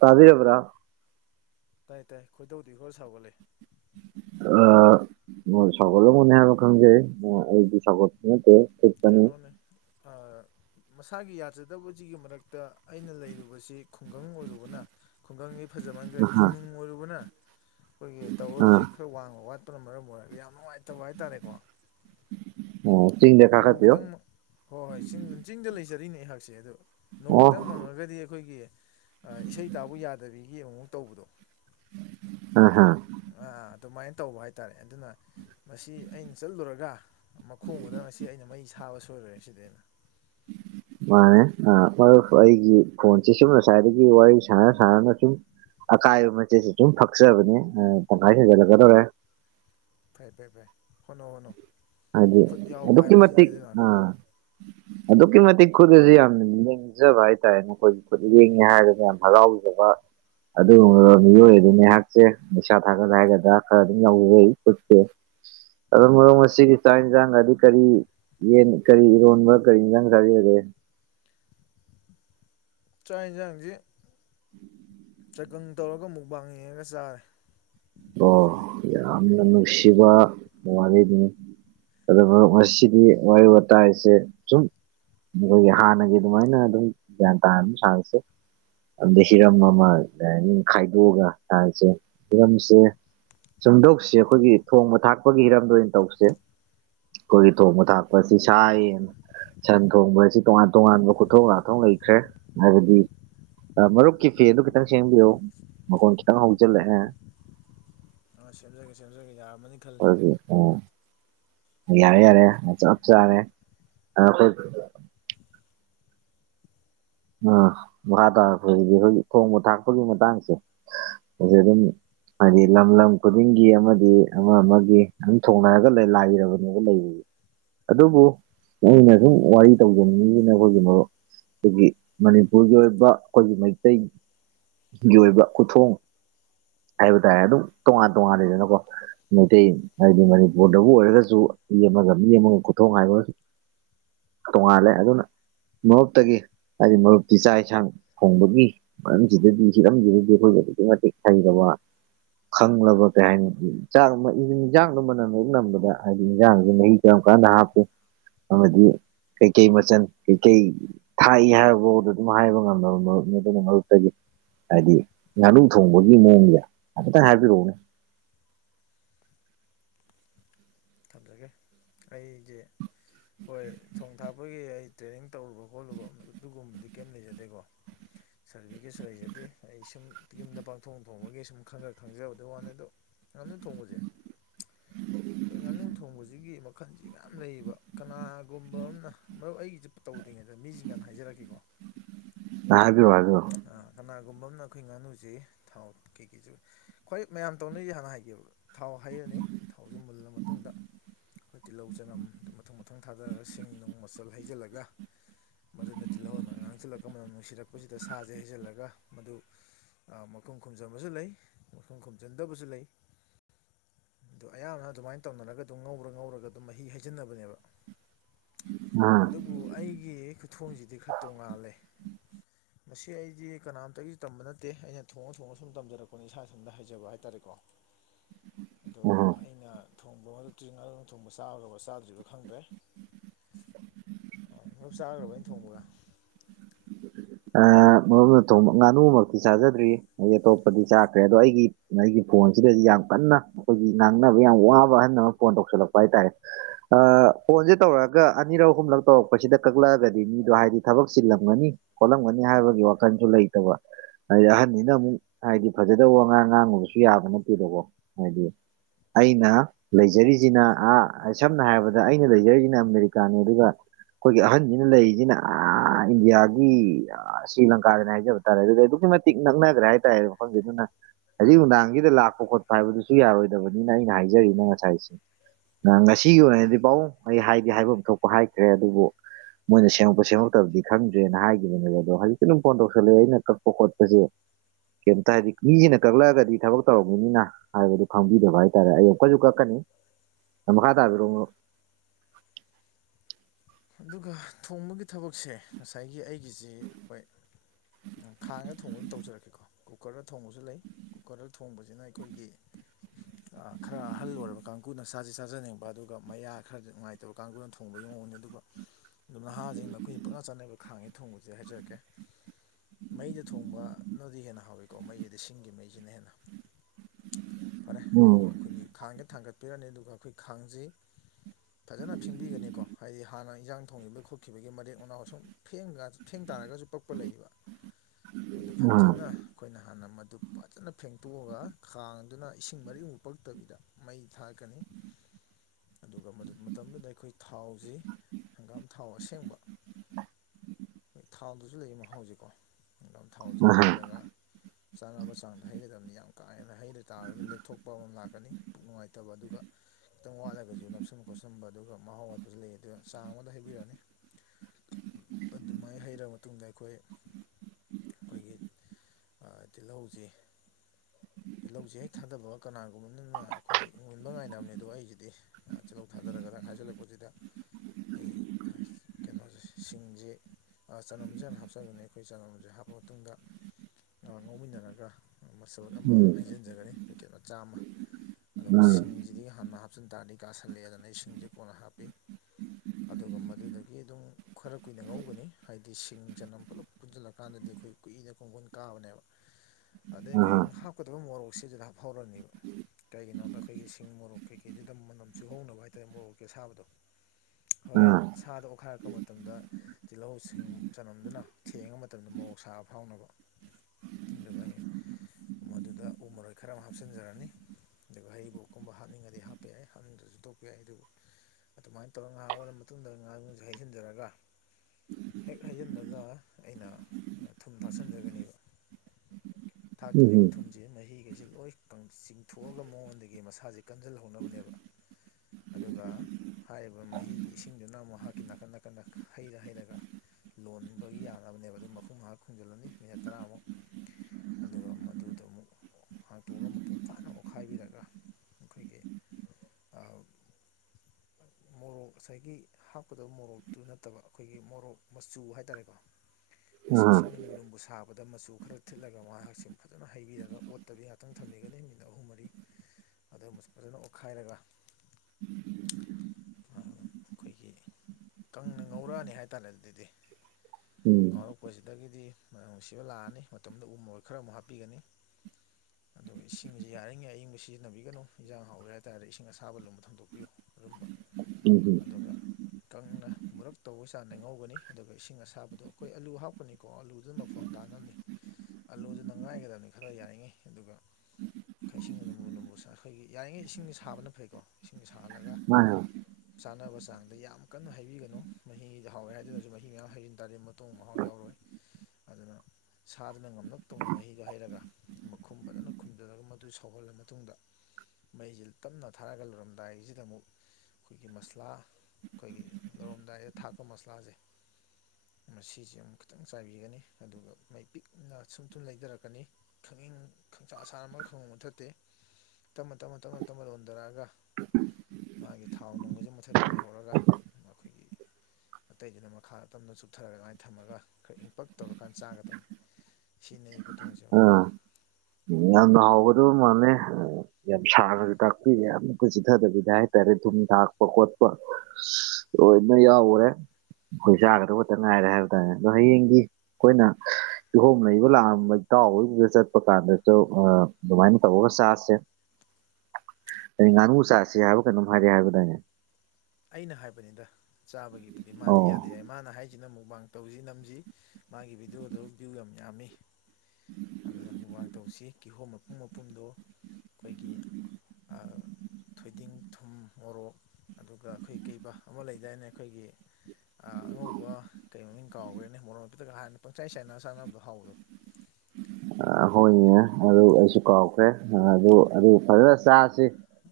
ꯇꯥꯗꯤꯔꯕ꯭ꯔꯥ ꯇꯥꯏ ꯇꯥꯏ ꯈꯣꯏꯗꯧꯗꯤ ꯈꯔ ꯁꯥꯎꯒꯠꯂꯦ ꯑꯥ ꯃꯣꯏ ꯁꯥꯎꯒꯜꯂꯝꯒꯅꯤ ꯍꯥꯏꯕ ꯈꯡꯗꯦ ꯏꯕꯣ ꯑꯩꯗꯤ ꯁꯥꯎꯒꯠꯄ ꯃꯤ ꯅꯠꯇꯦꯍꯦ ꯀꯩꯅꯣꯅꯦ ꯑꯥ ꯃꯁꯥꯒꯤ ꯌꯥꯖꯗꯕꯁꯤꯒꯤ ꯃꯔꯛꯇ ꯑꯩꯅ ꯂꯩꯔꯨꯕꯁꯤ ꯈꯨꯡꯒꯪ ꯑꯣꯏꯔꯨꯕꯅ ꯈꯨꯡꯒꯪꯗꯤ ꯐꯖ ꯃꯟꯈ꯭ꯔꯦ ꯑꯍꯥ ꯈꯨꯅꯨꯡ ꯑꯣꯏꯔꯨꯕꯅ ꯑꯩꯈꯣꯏꯒꯤ ꯑꯥ ꯇꯥꯋꯥꯔꯁꯦ ꯈꯔ ꯋꯥꯡꯕ ꯋꯥꯠꯄꯅ ꯃꯔꯝ ꯑꯣꯏꯔꯒ ꯌꯥꯝ ꯅꯨꯡꯉꯥꯏꯇꯕ ꯍꯥꯏꯇꯥꯔꯦꯀꯣ ꯑꯗꯨ ꯆꯤꯡꯗ ꯅꯣꯡ ꯀꯥꯈꯠꯄꯤꯌꯣ ꯈꯤꯇꯪ ꯍꯣꯏ ꯆꯤꯡ ꯆꯤꯡꯗ ꯂꯩꯖꯔꯤꯅꯦ ꯑꯩꯍꯥꯛꯁꯦ ꯑꯗꯣ ꯅꯣꯡ ꯑꯣ ꯈꯤꯇꯪ ꯃꯪꯉꯒꯗꯤ ꯑꯩꯈꯣꯏꯒꯤ ꯏꯁꯩ ꯇꯥꯕ ꯌꯥꯗꯕꯤꯒꯤ ꯑꯃꯨꯃꯨꯛ ꯇꯧꯕꯗꯣ ꯑꯝ ꯍꯝ [unintelligible] ꯑꯥ ꯑꯗꯨꯃꯥꯏꯅ ꯇꯧꯕ ꯍꯥꯏꯇꯥꯔꯦ ꯑꯗꯨꯅ ꯃꯁꯤ ꯑꯩꯅ ꯆꯠꯂꯨꯔꯒ ꯃꯈꯣꯡꯒꯗꯣ ꯉꯁꯤ ꯑꯩꯅ ꯃꯩ ꯁꯥꯕ ꯁꯣꯏꯔꯣꯏ ꯁꯤꯗ ꯑꯩꯅ [inaudible] ꯃꯥꯅꯦ ꯑꯥ ꯃꯔꯨꯞ ꯑꯩꯒꯤ ꯐꯣꯟꯁꯦ ꯁꯨꯝ ꯉꯁꯥꯏꯗꯒꯤ ꯋꯥꯔꯤ ꯁꯥꯟꯅ ꯁꯥꯟꯅꯅ ꯁꯨꯝ ꯑꯀꯥꯏꯕ ꯃꯆꯦꯠꯁꯤ ꯑꯗꯨꯨꯝ ꯐꯛꯆꯕꯅꯦ ꯇꯪꯈꯥꯏ ꯆꯥꯟꯖꯤꯜꯂꯛꯀꯗꯧꯔꯦ ꯐꯔꯦ ꯐꯔꯦ ꯐꯔꯦ ꯍꯣꯠꯅꯧ ꯍꯣꯠꯅꯧ ꯍꯥꯏꯗꯤ ꯈꯨꯠ ꯌꯥꯎꯕ ꯑꯗꯨꯛꯀꯤ ꯍꯥꯏꯕꯁꯤꯗꯤ ꯃꯇꯤꯛ ꯑꯗꯨ ꯉꯥꯛꯇꯅꯤ ꯑꯥ ꯑꯗꯨꯛꯀꯤ ꯃꯇꯤꯛ ꯈꯨꯗꯁꯨ ꯌꯥꯝꯅ ꯈꯟꯖꯕ ꯍꯥꯏꯇꯥꯔꯦ ꯅꯈꯣꯏꯒꯤ ꯈꯨꯠ [unintelligible] ꯍꯥꯏꯔꯒ ꯌꯥꯝ ꯍꯔꯥꯎꯖꯕ ꯑꯗꯨꯒꯨꯝꯂꯕ ꯃꯤꯑꯣꯏꯅꯤ ꯑꯩꯍꯥꯛꯁꯦ ꯏꯁꯥ ꯊꯥꯒꯠꯂꯦ ꯍꯥꯏꯒꯗ꯭ꯔꯥ ꯈꯔꯗꯤ ꯑꯗꯨꯝ ꯌꯥꯎꯖꯩ ꯈꯨꯠꯁꯦ ꯑꯗꯨ ꯃꯔꯨꯞ ꯉꯁꯤꯒꯤ ꯆꯥꯛ ꯌꯦꯟꯁꯥꯡ ꯈꯔꯗꯤ ꯀꯔꯤ ꯌꯦꯟ ꯀꯔꯤ ꯏꯔꯣꯟꯕ ꯀꯔꯤ ꯏꯟꯁꯥꯡ ꯆꯥꯕꯤꯔꯒꯦ ꯆꯥꯡ ꯏꯟꯖꯥꯡꯖꯦ [inaudible] ꯆꯥꯛꯒꯪ ꯇꯧꯔꯒ ꯃꯨꯛꯕꯥꯡ ꯌꯦꯡꯉꯒ ꯆꯥꯔꯦ ꯗꯣ ꯉꯁꯤꯗꯤ ꯌꯥꯝꯅ ꯅꯨꯡꯁꯤꯕ ꯋꯥꯔꯤꯗꯨꯅꯤ ꯑꯗꯨꯒ ꯉꯥꯁꯤꯗꯤ ꯋꯥꯔꯤ ꯋꯥꯇꯥꯏꯁꯦ ꯁꯨꯝ ꯃ [unintelligible] ꯍꯥꯟꯅꯒꯤ ꯑꯗꯨꯃꯥꯏꯅ ꯑꯗꯨꯝ ꯒ꯭ꯌꯥꯟ ꯇꯥꯅ ꯁꯨꯝ ꯁꯥꯕꯁꯦ ꯑꯗꯥ ꯍꯤꯔꯝ ꯑꯃ ꯀꯩ ꯍꯥꯢꯅꯤ ꯈꯥꯏꯗꯣꯛꯑꯒ ꯇꯥꯟꯁꯦ ꯍꯤꯔꯝ ꯑꯦ ꯁꯨꯝꯗꯧꯁꯦ ꯑꯩꯈꯣꯏꯒꯤ ꯊꯣꯡꯕ ꯊꯥꯛꯄꯒꯤ ꯍꯤꯔꯝꯗ ꯑꯣꯏꯅ ꯇꯧꯁꯦ ꯑꯩꯈꯣꯏꯒꯤ ꯊꯣꯡꯕ ꯊꯥꯛꯄ ꯑꯁꯤ ꯁꯥꯌꯦꯟ ꯁꯟ ꯊꯣꯡꯕ ꯑꯁꯤ ꯇꯣꯉꯥꯟ ꯇꯣꯉꯥꯟꯕ ꯈꯨꯊꯣꯡ ꯉꯥꯊꯣꯡ ꯑꯣꯏꯈ꯭ꯔꯦ ꯍꯥꯏꯕꯗꯤ ꯑꯥ ꯃꯔꯨꯞꯀꯤ ꯐꯦꯗꯨ ꯈꯤꯇꯪ ꯁꯦꯝꯕꯤꯌꯣ ꯃꯈꯣꯟ ꯈꯤꯇꯪ ꯍꯧꯖꯤꯜꯂꯛꯑꯦ ꯑꯥ ꯁꯦꯝꯖꯒꯦ ꯁꯦꯝꯖꯒꯦ ꯌꯥꯔꯝꯃꯅꯤ ꯈꯜꯂꯤ [unintelligible] ꯌꯥꯔꯦ ꯌꯥꯔꯦ ꯆꯞ ꯆꯥꯔꯦ ꯑꯥ ꯑꯈꯣꯏ [inaudible] ꯑꯥ ꯃꯈꯥ ꯇꯥꯔꯛꯄꯖꯤꯗꯤ ꯅꯪ ꯊꯣꯡꯕ ꯊꯥꯛꯄꯒꯤ ꯃꯇꯥꯡꯁꯦ ꯑꯣꯢꯖꯒꯅꯤ ꯍꯥꯏꯗꯤ ꯂꯝ ꯂꯝ ꯈꯨꯗꯤꯡꯒꯤ ꯑꯃꯥꯗꯤ ꯑꯃꯥ ꯑꯃꯥꯒꯤ ꯑꯗꯨꯝ ꯊꯣꯡꯅꯔꯒ ꯂꯦꯂꯥꯏꯔꯕꯅꯦꯕ ꯂꯩꯕꯗꯤ ꯑꯗꯨꯕꯨ ꯃꯣꯏꯅ ꯁꯨꯝ ꯋꯥꯔꯤ ꯇꯧꯖꯅꯤꯡꯉꯤꯅ ꯑꯩꯈꯣꯏꯒꯤ ꯃꯔꯨꯞ ꯑꯩꯈꯣꯏꯒꯤ ꯃꯅꯤꯄꯨꯔꯒꯤ ꯑꯣꯏꯕ ꯑꯩꯈꯣꯏꯒꯤ ꯃꯩꯇꯩ ꯒꯤ ꯑꯣꯏꯕ ꯈꯨꯊꯣꯡ ꯍꯥꯏꯕ ꯇꯥꯔꯦ ꯑꯗꯨꯝ ꯇꯣꯉꯥꯟ ꯇꯣꯉꯥꯟꯂꯤꯗꯅꯀꯣ ꯃꯩꯇꯩ ꯍꯥꯏꯗꯤ ꯃꯅꯤꯄꯨꯔꯗꯕꯨ ꯑꯣꯏꯔꯒꯁꯨ ꯃꯤ ꯑꯃꯥꯒ ꯃꯤ ꯑꯃꯨꯒ ꯈꯨꯊꯣꯡ ꯍꯥꯏꯕ ꯇꯣꯡꯉꯥꯜꯂꯦ ꯑꯗꯨꯅ ꯃꯔꯨꯞꯇꯒꯤ ꯍꯥꯏꯗꯤ ꯃꯔꯨꯞꯇꯤ ꯆꯥꯛ ꯏꯟꯁꯥꯡ ꯊꯣꯡꯕꯒꯤ ꯃꯔꯝꯁꯤꯗꯗꯤ ꯍꯤꯔꯝꯁꯤꯗꯗꯤ ꯑꯩꯈꯣꯏꯒ ꯑꯗꯨꯛꯀꯤ ꯃꯇꯤꯛ ꯍꯩꯔꯕ ꯈꯪꯂꯕ ꯀꯩ ꯍꯥꯏꯅꯤ ꯆꯥꯛ ꯃꯥ ꯏꯟꯖꯥꯡꯗꯣ ꯃꯅꯝ ꯍꯦꯛ ꯅꯝꯕꯗ ꯍꯥꯏꯗꯤ ꯏꯟꯖꯥꯡꯖꯤ ꯃꯍꯤ ꯌꯥꯝ ꯀꯥꯟꯅ ꯍꯥꯞꯇꯦ ꯑꯃꯥꯗꯤ ꯀꯩꯀꯩ ꯃꯆꯜ ꯀꯩꯀꯩ ꯊꯥꯛꯢ [unintelligible] [unintelligible] ꯍꯥꯏꯕ ꯉꯝꯂꯕ ꯃꯔꯨꯞꯅꯤ ꯑꯗꯨꯅ ꯃꯔꯨꯞꯇꯒꯤ ꯍꯥꯏꯗꯤ ꯉꯥꯅꯨ ꯊꯣꯡꯕꯒꯤ ꯃꯑꯣꯡꯖꯦ ꯍꯥꯢꯐꯦꯠꯇꯪ ꯍꯥꯏꯕꯤꯔꯛꯑꯣꯅꯦ ꯊꯝꯖꯒꯦ ꯑꯩꯖꯦ ꯍꯣꯏ ꯊꯣꯡ ꯊꯥꯛꯄꯒꯤ ꯑꯩ ꯇ꯭ꯔꯦꯅꯤꯡ ꯇꯧꯔꯨꯕ ꯈꯣꯠꯂꯨꯕ ꯑꯗꯨꯒꯨꯝꯕꯗꯤ ꯀꯩꯝ ꯂꯩꯖꯗꯦꯀꯣ ꯁꯔꯇꯤꯐꯤꯀꯦꯠꯁꯨ ꯂꯩꯖꯗꯦ ꯑꯩ ꯁꯨꯝ ꯌꯨꯝꯗ ꯄꯪꯊꯣꯡ ꯊꯣꯡꯕꯒꯤ ꯁꯨꯝ ꯈꯔ ꯈꯪꯖꯕꯗꯨꯏ ꯋꯥꯅꯤ ꯑꯗꯨ ꯉꯥꯅꯨ ꯊꯣꯡꯕꯖꯦ ꯈꯣꯏ ꯉꯥꯅꯨ ꯊꯣꯡꯕꯖꯤꯒꯤ ꯃꯈꯟꯖꯤ ꯃꯌꯥꯝ ꯂꯩꯕ ꯀꯅꯥꯒꯨꯝꯕ ꯑꯝꯅ ꯃꯔꯨꯞ ꯑꯩꯒꯤꯖꯦ ꯇꯧꯗ꯭ꯔꯤꯉꯩꯗ ꯃꯤꯖꯤꯡꯒꯤ ꯍꯥꯟꯅ ꯍꯥꯏꯖꯔꯛꯀꯦꯀꯣ ꯍꯥꯏꯕꯤꯔꯣ ꯍꯥꯏꯕꯤꯔꯣ ꯑꯥ ꯀꯅꯥꯒꯨꯝꯕ ꯑꯝꯅ ꯑꯈꯣꯏ ꯉꯥꯅꯨꯖꯤ ꯊꯥꯎ ꯀꯩꯀꯩꯁꯨ ꯈ꯭ꯋꯥꯏ ꯃꯌꯥꯝ ꯇꯧꯅꯩꯖꯤ ꯍꯥꯟꯅ ꯍꯥꯏꯒꯦꯕ ꯊꯥꯎ ꯍꯩꯔꯅꯤ ꯊꯥꯎꯖꯤ ꯃꯨꯜꯂ ꯃꯇꯨꯡꯗ ꯈꯣꯏ ꯇꯤꯜꯂꯧ ꯆꯅꯝ ꯗꯨ ꯃꯊꯪ ꯃꯊꯪ ꯊꯥꯗꯔꯒ ꯁꯤꯡ ꯅꯨꯡ ꯃꯆꯜ ꯍꯩꯖꯤꯜꯂꯒ ꯃꯗꯨꯅ ꯇꯤꯜꯍꯧ ꯉꯥꯡꯖꯤꯜꯂꯛꯄ ꯃꯅꯝ ꯅꯨꯡꯁꯤꯔꯛꯄꯖꯤꯗ ꯁꯥꯖꯦ ꯍꯩꯖꯤꯜꯂꯒ ꯃꯗꯨ ꯑ ꯃꯈꯨꯝ ꯈꯨꯝꯖꯕꯁꯨ ꯂꯩ ꯃꯈꯨꯝ ꯈꯨꯝꯖꯟꯗꯕꯁꯨ ꯂꯩ ꯑꯗꯨ ꯑꯌꯥꯝꯕꯅ ꯑꯗꯨꯝꯃꯥꯏ ꯇꯧꯅꯔꯒ ꯑꯗꯨꯝ ꯉꯧꯔ ꯉꯧꯔꯒ ꯑꯗꯨꯝ ꯃꯍꯤ ꯍꯩꯖꯟꯅꯕꯅꯦꯕ ꯑꯥ ꯑꯗꯨꯕꯨ ꯑꯩꯒꯤ ꯈꯨꯊꯣꯡꯖꯤꯗꯤ ꯈꯔ ꯇꯣꯡꯉꯥꯜꯂꯦ ꯃꯁꯤ ꯑꯩꯗꯤ ꯀꯅꯥꯝꯇꯒꯤ ꯇꯝꯕ ꯅꯠꯇꯦ ꯑꯩꯅ ꯊꯣꯡꯉ ꯊꯣꯡꯉ ꯁꯨꯝ ꯇꯝꯖꯔꯛꯄꯅꯤ ꯏꯁꯥ ꯏꯊꯟꯗ ꯍꯩꯖꯕ ꯍꯥꯏꯇꯥꯥꯔꯦꯀꯣ [inaudible] ꯑꯗꯣ ꯎꯝ ꯑꯩꯅ ꯊꯣꯡꯕ ꯃꯔꯨꯞꯇꯤ ꯉꯥꯅꯨ ꯊꯣꯡꯕ ꯆꯥꯒ꯭ꯔꯕ ꯆꯥꯗ꯭ꯔꯤꯕ ꯈꯪꯗ꯭ꯔꯦ [inaudible] ꯑꯣ ꯃꯔꯨꯞ ꯆꯥꯒ꯭ꯔꯕꫭ ꯑꯩꯟ ꯊꯣꯡꯕꯒ ꯑꯥ ꯃꯔꯨꯞꯅ ꯊꯣꯡꯕ ꯉꯥꯅꯨꯃꯛꯇꯤ ꯆꯥꯖꯗ꯭ꯔꯤ ꯑꯩ ꯑꯇꯣꯞꯄꯗꯤ ꯆꯥꯈ꯭ꯔꯦ ꯑꯗꯣ ꯑꯩꯒꯤ [unintelligible] ꯑꯩꯒꯤ ꯐꯣꯟꯖꯤꯗꯗꯤ ꯌꯥꯝ ꯀꯟꯅ ꯃꯈꯣꯏꯒꯤ ꯉꯥꯡꯅꯕ ꯌꯥꯝ ꯋꯥꯕ ꯑꯍꯟ ꯑꯃ ꯐꯣꯟ ꯇꯧꯁꯜꯂꯛꯄ ꯍꯥꯏꯇꯥꯔꯦ ꯑꯥ ꯐꯣꯟꯖꯦ ꯇꯧꯔꯛꯑꯒ ꯑꯅꯤꯔꯛ ꯑꯍꯨꯝꯂꯛ ꯇꯧꯔꯛꯄꯁꯤꯗ ꯀꯛꯂꯛꯑꯒꯗꯤ ꯃꯤꯗꯣ ꯍꯥꯏꯗꯤ ꯊꯕꯛ ꯆꯤꯜꯂꯝꯒꯅꯤ ꯈꯣꯠꯂꯝꯒꯅꯤ ꯍꯥꯏꯕꯒꯤ ꯋꯥꯈꯟꯖꯨ ꯂꯩꯇꯕ ꯑꯗꯩ ꯑꯍꯟꯅꯤꯅ ꯑꯃꯨꯛ ꯍꯥꯏꯗꯤ ꯐꯖꯗꯕ ꯋꯉꯥꯡ ꯉꯥꯡꯉꯨꯕꯁꯨ ꯌꯥꯕ ꯅꯠꯇꯦꯕꯀꯣ ꯃꯣꯏꯗꯤ ꯑꯩꯅ ꯂꯩꯖꯔꯤꯖꯤꯅ ꯑꯥ ꯁꯝꯅ ꯍꯥꯏꯔꯕꯗ ꯑꯩꯅ ꯂꯩꯖꯔꯤꯖꯤꯅ ꯑꯃꯦꯔꯤꯀꯥꯅꯤ ꯑꯗꯨꯒ ꯈꯣꯏꯒꯤ ꯑꯍꯟꯖꯤꯅ ꯂꯩꯖꯤꯅ ꯑꯥ ꯏꯟꯗꯤꯌꯥ ꯒꯤ ꯑꯥ ꯁ꯭ꯔꯤꯂꯪꯀꯥꯗꯅꯦ ꯍꯥꯏꯖꯕ ꯇꯥꯔꯦ ꯑꯗꯨꯗꯤ ꯑꯗꯨꯛꯀꯤ ꯃꯇꯤꯛ ꯅꯛꯅꯒ꯭ꯔꯦ ꯍꯥꯏꯇꯥꯔꯦ ꯃꯐꯝꯖꯦ ꯑꯗꯨꯅ ꯍꯧꯖꯤꯛ ꯅꯨꯡꯗꯥꯡꯖꯤꯗ ꯂꯥꯛꯄ ꯈꯣꯠꯄ ꯍꯥꯏꯕꯗꯨꯁꯨ ꯌꯥꯔꯣꯏꯗꯕꯅꯤꯅ ꯑꯩꯅ ꯍꯥꯏꯖꯔꯤꯅ ꯉꯁꯥꯏ ꯉꯁꯤꯒꯤ ꯑꯣꯏꯅꯗꯤ ꯄꯥꯎꯡ ꯑꯩ ꯍꯥꯏꯗꯤ ꯍꯥꯏꯕꯝ ꯊꯣꯛꯄ ꯍꯥꯏꯈ꯭ꯔꯦ ꯑꯗꯨꯕꯨ ꯃꯣꯏꯅ ꯁꯦꯝꯃꯛꯄ ꯁꯦꯝꯃꯛꯇꯕꯗꯤ ꯈꯪ ꯗ꯭ꯔꯦꯅ ꯍꯥꯏꯒꯤꯕꯅꯦꯕ ꯑꯗꯣ ꯍꯧꯖꯤꯛꯁꯨ ꯑꯗꯨꯝ ꯐꯣꯟ ꯇꯧꯁꯜꯂꯛꯑꯦ ꯑꯩꯅ ꯀꯛꯄ ꯈꯣꯠꯄꯖꯦ ꯀꯩꯝꯇ ꯍꯥꯏꯗꯤ ꯃꯤꯖꯤꯅ ꯀꯛꯂꯑꯒꯗꯤ ꯊꯕꯛ ꯇꯧꯔꯝꯒꯅꯤꯅ [unintelligible] ꯈꯪꯕꯤꯗꯕ ꯍꯥꯏꯇꯥꯔꯦ ꯑꯩ ꯑꯈꯣꯏꯖꯨ ꯀꯛꯀꯅꯤ ꯃꯈꯥ ꯇꯥꯕꯤꯔꯛꯎ ꯃꯔꯨꯞ ꯑꯗꯨꯒ ꯊꯣꯡꯕꯒꯤ ꯊꯕꯛꯁꯦ ꯉꯁꯥꯏꯒꯤ ꯑꯩꯒꯤꯖꯦ ꯍꯣꯏ ꯈꯥꯡꯗ ꯊꯣꯡꯕ ꯑꯗꯨꯝ ꯇꯧꯖꯔꯛꯀꯦꯀꯣ ꯀꯨꯀꯔꯗ ꯊꯣꯡꯕꯖꯨ ꯂꯩ ꯀꯨꯀꯔꯗ ꯊꯣꯡꯕꯖꯤꯅ ꯑꯩꯈꯣꯏꯒꯤ [inaudible] ꯑ ꯈꯔ ꯑꯍꯜ ꯑꯣꯏꯔꯕ ꯀꯥꯡꯒꯨꯅ ꯆꯥꯖꯤ ꯆꯥꯖꯅꯤꯡꯕ ꯑꯗꯨꯒ ꯃꯌꯥ ꯈꯔꯗꯤ ꯅꯨꯡꯉꯥꯏꯇꯕ ꯀꯥꯡꯒꯨꯅ ꯊꯣꯡꯕꯒꯤ ꯃꯑꯣꯡꯅꯤ ꯑꯗꯨꯒ ꯑꯗꯨꯝ ꯅꯍꯥꯖꯤꯡꯅ ꯈꯣꯏꯒꯤ ꯄꯪꯆꯥ ꯆꯥꯅꯕꯩ ꯈꯥꯡꯖꯤ ꯊꯣꯡꯕꯖꯦ ꯍꯥꯏꯖꯔꯛꯀꯦ ꯃꯩꯗ ꯊꯣꯡꯕ ꯅꯗꯤ ꯍꯦꯟꯅ ꯍꯥꯎꯋꯤꯀꯣ ꯃꯩꯗꯤ ꯁꯤꯡꯒꯤ ꯃꯩꯖꯤꯅ ꯍꯦꯟꯅ [inaudible] ꯐꯔꯦ ꯑꯗꯨꯒ ꯎꯝ ꯈꯣꯏꯒꯤ ꯈꯥꯡꯗ ꯊꯥꯡꯒꯠꯄꯤꯔꯅꯤ ꯑꯗꯨꯒ ꯈꯣꯏ ꯈꯥꯡꯖꯤ ꯐꯖꯅ ꯐꯦꯡꯕꯤꯒꯅꯤꯀꯣ ꯍꯥꯏꯗꯤ ꯍꯥꯟꯅ ꯏꯟꯖꯥꯡ ꯊꯣꯡꯒꯤꯕꯩ ꯈꯣꯠꯈꯤꯕꯩ ꯃꯔꯦꯛ ꯃꯅꯥꯎ ꯁꯨꯝ ꯐꯦꯡꯉꯒ ꯐꯦꯡ ꯇꯥꯔꯒꯖꯨ ꯄꯛꯄ ꯂꯩꯕ ꯃꯗꯨ ꯑꯥ ꯐꯠꯖꯅ ꯈꯣꯏꯅ ꯍꯥꯟꯅ ꯃꯗꯨ ꯐꯖꯅ ꯐꯦꯡꯇꯣꯛꯑꯒ ꯈꯥꯡꯗꯨꯅ ꯏꯁꯤꯡ ꯃꯔꯤꯛ ꯑꯃꯨꯛ ꯄꯛꯇꯕꯤꯗ ꯃꯩ ꯊꯥꯛꯀꯅꯤ [inaudible] ꯑꯗꯨꯒ ꯃꯗꯨ ꯃꯇꯝꯗꯨꯗ ꯑꯩꯈꯣꯏ ꯊꯥꯎꯖꯤ ꯍꯪꯒꯥꯝ ꯊꯥꯎ ꯑꯁꯦꯡꯕ ꯈꯣꯏ ꯊꯥꯎꯗꯖꯨ ꯂꯩ ꯃꯍꯥꯎꯖꯦꯀꯣ ꯍꯪꯒꯥꯝ ꯊꯥꯎꯖꯦ ꯑꯍꯥ ꯍꯩꯔꯒ ꯆꯥꯅꯕ ꯆꯥꯡꯗ ꯍꯩꯒꯗꯝꯅꯤ ꯌꯥꯝ ꯀꯥ ꯍꯦꯟꯅ ꯍꯩꯔ ꯇꯥꯔꯒ ꯑꯃ ꯃꯝ ꯂꯦꯛꯊꯣꯛꯄ ꯑꯃ ꯂꯥꯛꯀꯅꯤ ꯄꯨꯛ ꯅꯨꯡꯉꯥꯏꯇꯕ ꯑꯗꯨꯒ ꯈꯤꯇꯪ ꯋꯥꯠꯂꯒꯖꯨ ꯅꯞꯁꯟꯕ ꯈꯣꯠꯆꯟꯕ ꯑꯗꯨꯒ ꯃꯍꯥꯎ ꯋꯥꯠꯄꯖꯨ ꯂꯩ ꯑꯗꯨ ꯆꯥꯡ ꯑꯃꯗ ꯍꯩꯕꯤꯔꯅꯤ ꯑꯗꯨꯃꯥꯏ ꯍꯩꯔ ꯃꯇꯨꯡꯗ ꯑꯩꯈꯣꯏ ꯈꯣꯏꯒꯤ ꯑꯥ ꯇꯤꯜꯂꯧꯖꯦ ꯇꯤꯜꯂꯧꯖꯦ ꯍꯦꯛ ꯊꯥꯗꯕꯒ ꯀꯅꯥꯒꯨꯝꯕꯝꯅ ꯑꯈꯣꯏꯒꯤ ꯃꯨꯟꯕ ꯉꯥꯏꯅꯕꯅꯦ ꯑꯗꯣ ꯑꯩꯒꯤꯗꯤ ꯑ ꯇꯤꯜꯂꯧ ꯊꯥꯗꯔꯒꯗ ꯈꯥꯏꯖꯤꯜꯂꯛꯄꯖꯤꯗ ꯑꯩ ꯀꯩꯅꯣꯖꯦ ꯁꯤꯡꯖꯦ ꯑ ꯆꯅꯝꯖꯦ ꯍꯥꯟꯅ ꯍꯥꯞꯆꯒꯅꯤ ꯑꯩꯈꯣꯏ ꯆꯅꯝꯖꯦ ꯍꯥꯞꯄ ꯃꯇꯨꯡꯗ ꯑ ꯉꯧꯃꯤꯟꯅꯔꯒ ꯃꯆꯜ ꯑꯃ ꯎꯝ ꯍꯩꯖꯤꯟꯖꯒꯅꯤ ꯄꯦꯀꯦꯠ ꯃꯆꯥ ꯑꯃ ꯑꯗꯨꯒ ꯑꯥ ꯁꯤꯡꯖꯤꯗꯤ ꯍꯥꯟꯅ ꯍꯥꯞꯆꯟ ꯇꯥꯔꯗꯤ ꯀꯥꯁꯜꯂꯛꯑꯦ ꯗꯅ ꯑꯩ ꯁꯤꯡꯖꯤ ꯀꯣꯟꯅ ꯍꯥꯞꯄꯤ ꯑꯗꯨꯒ ꯃꯗꯨꯗꯒꯤ ꯑꯗꯨꯝ ꯈꯔ ꯀꯨꯏꯅ ꯉꯧꯒꯅꯤ ꯍꯥꯏꯗꯤ ꯁꯤꯡ ꯆꯅꯝ ꯄꯨꯂꯞ ꯄꯨꯟꯖꯜꯂꯀꯥꯟꯗꯗꯤ ꯈꯣꯏ ꯀꯨꯏꯅ ꯀꯣꯡꯒꯣꯟ ꯀꯥꯕꯅꯦꯕ ꯑꯗꯩꯒꯤ ꯑꯍꯥ ꯍꯥꯞꯀꯗꯕ ꯃꯣꯔꯣꯛꯁꯤ ꯑꯗꯨꯗ ꯍꯥꯞꯐꯧꯔꯅꯤꯕ ꯀꯩꯒꯤꯅꯣꯗ ꯑꯈꯣꯏꯒꯤ ꯁꯤꯡ ꯃꯣꯔꯣꯛ ꯀꯩꯀꯩꯗꯨꯗ ꯃꯅꯝ ꯆꯨꯍꯧꯅꯕ ꯍꯥꯏꯇꯥꯔꯦ ꯃꯣꯔꯣꯛ ꯀꯤ ꯑꯁꯥꯕꯗꯣ ꯑꯥ ꯍꯣꯔꯦꯟ ꯁꯥꯗꯣ ꯑꯣꯠꯈꯥꯏꯔꯛꯄ ꯃ ꯇꯝꯗ ꯇꯤꯜꯂꯧꯁꯤꯡ ꯆꯅꯝꯗꯨꯅ ꯊꯦꯡꯉ ꯃꯇꯝꯗ ꯃꯣꯔꯣꯛ ꯁꯥꯕ ꯐꯥꯎꯅꯕ ꯑꯗꯨꯒ ꯑꯩꯅ ꯃꯗꯨꯗ ꯎ ꯃꯔꯣꯏ ꯈꯔ ꯑꯃ ꯍꯥꯞꯆꯤꯟꯖꯔꯅꯤ ꯑꯗꯨꯒ ꯍꯔꯤꯕꯣꯛꯀꯨꯝꯕ ꯍꯥꯞꯅꯤꯡꯉꯗꯤ ꯍꯥꯞꯄ ꯌꯥꯏ ꯍꯥꯞꯅꯤꯡꯗ꯭ꯔꯖꯨ ꯇꯣꯛꯄ ꯌꯥꯏ ꯑꯗꯨꯕꯨ ꯑꯗꯨꯃꯥꯏꯟ ꯇꯧꯔ ꯉꯥꯛ ꯑꯣꯠꯂ ꯃꯇꯨꯡꯗ ꯉꯥꯅꯨꯖꯦ ꯍꯩꯖꯤꯟꯖꯔꯒ ꯍꯦꯛ ꯍꯩꯖꯟꯕꯒ ꯑꯩꯅ ꯊꯨꯝ ꯊꯥꯛꯆꯟꯖꯒꯅꯦꯕ [inaudible] ꯊꯥꯛꯇꯣꯔꯤꯕ ꯊꯨꯝ ꯖꯤ ꯃꯍꯤꯒꯩꯖꯦ ꯂꯣꯏ ꯀꯪ ꯆꯤꯡꯊꯣꯛꯑꯒ ꯃꯉꯣꯟꯗꯒꯤ ꯃꯁꯥꯖꯦ ꯀꯟꯖꯜꯍꯧꯅꯕꯅꯦꯕ ꯑꯗꯨꯒ ꯍꯥꯏꯔꯤꯕ ꯕ ꯃꯍꯤꯒꯤ ꯏꯁꯤꯡꯗꯨꯅ ꯃꯍꯥꯛꯀꯤ ꯅꯥꯀꯟ ꯅꯥꯀꯟꯗ ꯍꯩꯔ ꯍꯩꯔꯒ ꯂꯣꯟꯕꯒꯤ ꯌꯥꯔꯕꯅꯦꯕ ꯑꯗꯨ ꯃꯈꯨꯝ ꯉꯥꯏꯍꯥꯛ ꯈꯨꯝꯖꯤꯜꯂꯅꯤ ꯃꯤꯅꯠ ꯇꯔꯥꯃꯨꯛ ꯑꯗꯨꯒ ꯃꯗꯨꯗꯣ ꯑꯃꯨꯛ ꯍꯥꯡꯇꯣꯛꯑꯒ ꯃꯄꯨꯡ ꯐꯥꯅ ꯑꯣꯠꯈꯥꯏꯕꯤꯔꯒ ꯑꯩꯈꯣꯏꯒꯤ ꯑ ꯃꯣꯔꯣꯛ ꯉꯁꯥꯏꯒꯤ ꯍꯥꯞꯀꯗꯕ ꯃꯣꯔꯣꯛꯇꯨ ꯅꯠꯇꯕ ꯑꯩꯈꯣꯏꯒꯤ ꯃꯣꯔꯣꯛ ꯃꯆꯨ ꯍꯥꯏꯇꯥꯔꯦꯀꯣ ꯃꯁꯤ ꯑꯍꯥ ꯏꯁꯤꯡ ꯂꯨꯝꯕꯨ ꯂꯨꯝꯕꯨ ꯁꯥꯕꯗ ꯃꯆꯨ ꯈꯔ ꯊꯤꯠꯂꯒ ꯉꯍꯥꯛꯁꯤꯡ ꯐꯖꯅ ꯍꯩꯕꯤꯔꯒ ꯑꯣꯠꯇꯕꯤ ꯉꯍꯥꯛꯇꯪ ꯊꯝꯕꯤꯒꯅꯤ ꯃꯤꯅꯠ ꯑꯍꯨꯝ ꯃꯔꯤ ꯑꯗꯨꯒ ꯐꯖꯅ ꯑꯣꯠꯈꯥꯏꯔꯒ ꯑ ꯑꯩꯈꯣꯏꯒꯤ ꯀꯪꯅ ꯉꯧꯔꯛꯑꯅꯤ ꯍꯥꯏꯇꯥꯔꯦ ꯑꯗꯨꯗꯤ ꯎꯝ ꯉꯥꯎꯔꯛꯄꯁꯤꯗꯒꯤꯗꯤ ꯅꯨꯡꯁꯤꯕ ꯂꯥꯛꯑꯅꯤ ꯃꯇꯝꯗ ꯎꯃꯣꯔꯣꯛ ꯈꯔ ꯑꯃꯨꯛ ꯍꯥꯞꯄꯤꯒꯅꯤ ꯑꯗꯨꯒ ꯏꯁꯤꯡꯁꯤ ꯌꯥꯔꯤꯉꯩ ꯑꯌꯪꯕ ꯁꯤꯖꯤꯟꯅꯕꯤꯒꯅꯨ ꯏꯟꯖꯥꯡ ꯍꯥꯎꯒꯦ ꯍꯥꯏꯇꯥꯔꯗꯤ ꯏꯁꯤꯡ ꯑꯁꯥꯕ ꯂꯨꯝꯃ ꯊꯝꯗꯣꯛꯄꯤꯌꯨ ꯑꯔꯨꯝꯕ [inaudible] ꯑꯗꯨꯒ ꯀꯪꯅ ꯃꯨꯔꯞ ꯇꯧꯕꯩ ꯆꯥꯡꯗ ꯉꯧꯒꯅꯤ ꯑꯗꯨꯒ ꯏꯁꯤꯡ ꯑꯁꯥꯕꯗꯣ ꯑꯩꯈꯣꯏ ꯑꯥꯂꯨ ꯍꯥꯞꯀꯅꯤ ꯀꯣ ꯑꯥꯂꯨꯗꯨ ꯃꯐꯣꯟ ꯇꯥꯅꯕꯅꯤ ꯑꯥꯂꯨꯗꯨꯅ ꯉꯥꯏꯒꯗꯕꯅꯤ ꯈꯔ ꯌꯥꯔꯤꯉꯩ ꯑꯗꯨꯒ ꯀ ꯏꯁꯤꯡ ꯂꯨꯝꯕꯨ ꯂꯨꯝꯕꯨꯁ ꯑꯩꯈꯣꯏꯒꯤ ꯌꯥꯔꯤꯉꯩ ꯏꯁꯤꯡꯁꯦ ꯁꯥꯕꯅ ꯐꯩꯀꯣ ꯏꯁꯤꯡꯁꯦ ꯁꯥꯍꯜꯂꯒ ꯎꯝ ꯆꯥꯟꯅꯕ ꯆꯥꯡꯗ ꯌꯥꯝ ꯀꯟꯅ ꯍꯩꯕꯤꯒꯅꯨ ꯃꯍꯤꯗ ꯍꯥꯎꯋꯦ ꯍꯥꯏꯗꯅꯁꯨ ꯃꯍꯤ ꯃꯌꯥꯝ ꯍꯩꯖꯤꯟ ꯇꯥꯔꯗꯤ ꯃꯇꯣꯡ ꯃꯍꯥꯎ ꯌꯥꯎꯔꯣꯏ ꯑꯗꯨꯅ ꯁꯥꯗꯨꯅ ꯉꯝꯂꯞ ꯇꯧꯅ ꯃꯍꯤꯗꯣ ꯍꯩꯔꯒ ꯃꯈꯨꯝ ꯐꯖꯅ ꯈꯨꯝꯖꯤꯜꯂꯒ ꯃꯗꯨ ꯁꯧꯍꯜꯂ ꯃꯇꯨꯡꯗ ꯃꯩꯁꯤ ꯇꯞꯅ ꯊꯥꯔꯒ ꯂꯣꯏꯔꯝꯗꯥꯏꯁꯤꯗ ꯑꯃꯨꯛ ꯑꯩꯈꯣꯏꯒꯤ ꯃꯁꯂꯥ ꯑꯩꯈꯣꯏꯒꯤ ꯂꯣꯏꯔꯝꯗꯥꯏꯗ ꯊꯥꯛꯄ ꯃꯁꯂꯥꯖꯦ ꯃꯁꯤꯁꯦ ꯑꯃꯨꯛ ꯈꯤꯇꯪ ꯆꯥꯏꯕꯤꯒꯅꯤ ꯑꯗꯨꯒ ꯃꯩ ꯄꯤꯛꯅ ꯁꯨꯝ ꯁꯨꯝ ꯂꯩꯗꯔꯛꯀꯅꯤ ꯈꯪꯅꯤꯡ ꯈꯪꯁꯥ ꯁꯥꯔꯝꯃꯒ ꯈꯪꯃꯨꯠ ꯃꯨꯊꯠꯇꯦ ꯇꯞꯅ ꯇꯞꯅ ꯇꯞꯅ ꯇꯞꯅ ꯂꯣꯟꯗꯔꯛꯑꯒ ꯃꯥꯒꯤ ꯊꯥꯎ ꯅꯨꯡꯒꯖꯨ ꯃꯊꯛꯇ ꯂꯩꯍꯧꯔꯒ ꯑꯩꯈꯣꯏꯒꯤ ꯑꯇꯩꯗꯨꯅ ꯃꯈꯥ ꯇꯝꯅ ꯆꯨꯞꯊꯔ ꯑꯗꯨꯃꯥꯏ ꯊꯝꯃꯒ ꯈꯔ ꯏꯪꯄꯛ ꯇꯧꯔꯀꯥꯟ ꯆꯥꯒꯗꯕꯅꯤ ꯁꯤꯅꯦ ꯑꯩ ꯈꯨꯊꯣꯡꯁꯦ [inaudible] ꯎꯝ ꯌꯥꯝꯅ ꯍꯥꯎꯒꯗꯧꯕ ꯃꯥꯥꯟꯅꯦ ꯌꯥꯝ ꯁꯥꯡꯅꯖꯨ ꯇꯥꯛꯄꯤꯔꯦ ꯑꯃꯨꯛꯀꯖꯨ ꯆꯤꯊꯗꯕꯤꯗ ꯍꯥꯏꯇꯥꯔꯦ ꯊꯨꯝ ꯊꯥꯛꯄ ꯈꯣꯠꯄ ꯂꯣꯏꯅ ꯌꯥꯎꯒ꯭ꯔꯦ ꯑꯩꯈꯣꯏ ꯆꯥꯒꯗꯕ ꯈꯛꯇ ꯉꯥꯏꯔꯦ ꯍꯥꯏꯕ ꯇꯥꯔꯦ ꯑꯗꯣ ꯍꯌꯦꯡꯗꯤ ꯑꯩꯈꯣꯏꯅ ꯀꯤꯍꯣꯝ ꯂꯩꯕ ꯂꯥꯛꯑꯝꯕ ꯏꯇꯥꯎ ꯍꯣꯏꯒꯤꯗ ꯆꯠꯄ ꯀꯥꯟꯗꯁꯨ ꯑ ꯑꯗꯨꯃꯥꯏꯅ ꯇꯧꯔꯒ ꯆꯥꯁꯦ ꯀꯔꯤ ꯉꯥꯅꯨ ꯆꯥꯁꯤ ꯍꯥꯏꯕ ꯀꯩꯅꯣꯝ ꯍꯥꯏꯔꯛꯑꯦ ꯍꯥꯏꯕꯗꯥꯏꯅꯦ ꯑꯩꯅ ꯍꯥꯏꯕꯅꯤꯗ ꯆꯥꯕꯒꯤꯕꯨꯗꯤ ꯃꯥꯗꯤ ꯑꯧ ꯏꯌꯥꯗ ꯌꯥꯏ ꯃꯥꯅ ꯍꯥꯏꯖꯤꯅ ꯃꯨꯛꯕꯥꯥꯡ ꯇꯧꯖꯤ ꯅꯝꯖꯤ ꯃꯥꯒꯤ ꯚꯤꯗꯤꯑꯣꯗ ꯚ꯭ꯌꯨ ꯌꯥꯝ ꯌꯥꯝꯃꯤ ꯑꯗꯨꯅ ꯃꯨꯛꯕꯥꯡ ꯇꯧꯁꯤ ꯀꯤꯍꯣꯝ ꯃꯄꯨꯡ ꯃꯄꯨꯝꯗꯣ ꯑꯩꯈꯣꯏꯒꯤ ꯑ ꯊꯣꯏꯗꯤꯡ ꯊꯨꯝ ꯃꯣꯔꯣꯛ ꯑꯗꯨꯒ ꯑꯩꯈꯣꯏ ꯀꯩꯕ ꯑꯃ ꯂꯩꯗꯥꯏꯅ ꯑꯩꯈꯣꯏꯒꯤ ꯑ ꯑꯉꯧꯕ ꯀꯩ ꯃꯃꯤꯡ ꯀꯥꯎꯒ꯭ꯔꯦꯅꯦ ꯃꯣꯔꯣꯛ ꯃꯦꯠꯄꯗꯒ ꯍꯥꯞꯄ ꯄꯪꯆꯥꯏ ꯆꯥꯏꯅꯔꯒ ꯆꯥꯟꯅꯕꯗꯣ ꯍꯥꯎꯕꯗꯣ ꯑ ꯍꯣꯏꯅꯦ ꯑꯗꯨ ꯑꯩꯁꯨ ꯀꯥꯎꯈ꯭ꯔꯦ ꯑꯗꯨ ꯑꯗꯨ ꯐꯖꯅ ꯆꯥꯁꯤ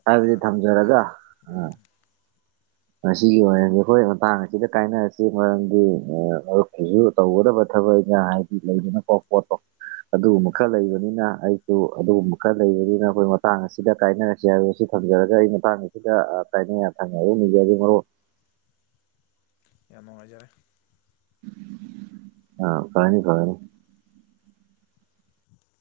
ꯍꯥꯏꯕꯗꯤ ꯊꯝꯖꯔꯒ ꯑꯗꯨꯃꯥꯏꯅ ꯎꯝ ꯉꯁꯤꯒꯤ ꯑꯣꯏꯅꯗꯤ ꯑꯩꯈꯣꯏ ꯃꯇꯥꯡ ꯑꯁꯤꯗ ꯀꯥꯏꯅꯔꯁꯤ ꯃꯔꯝꯗꯤ ꯑ ꯃꯔꯨꯞꯀꯤꯖꯨ ꯇꯧꯒꯗꯕ ꯊꯕꯛ ꯏꯡꯈꯥꯡ ꯍꯥꯏꯕꯗꯤ ꯂꯩꯗꯅꯀꯣ ꯄꯣꯠꯇꯣ ꯑꯗꯨꯒꯨꯝꯕ ꯈꯔ ꯂꯩꯕꯅꯤꯅ ꯑꯩ ꯑꯗꯨ ꯑꯗꯨꯒꯨꯝꯕ ꯈꯔ ꯂꯩꯕꯅꯤꯅ ꯑꯩꯈꯣꯏ ꯃꯇꯥꯡ ꯑꯁꯤꯗ ꯀꯥꯏꯅꯔꯁꯤ ꯍꯥꯏꯕꯁꯤ ꯊꯝꯖꯔꯒ ꯑꯩ ꯃꯇꯥꯡ ꯁꯤꯗ ꯑ ꯀꯥꯏꯅ ꯌꯥꯊꯪ ꯑꯃꯨꯛ ꯅꯤꯖꯔꯤ ꯃꯔꯨꯞ ꯌꯥꯝ ꯅꯨꯡꯉꯥꯏꯖꯔꯦ ꯑꯥ ꯐꯥꯅꯤ ꯐꯒꯅꯤ [inaudible]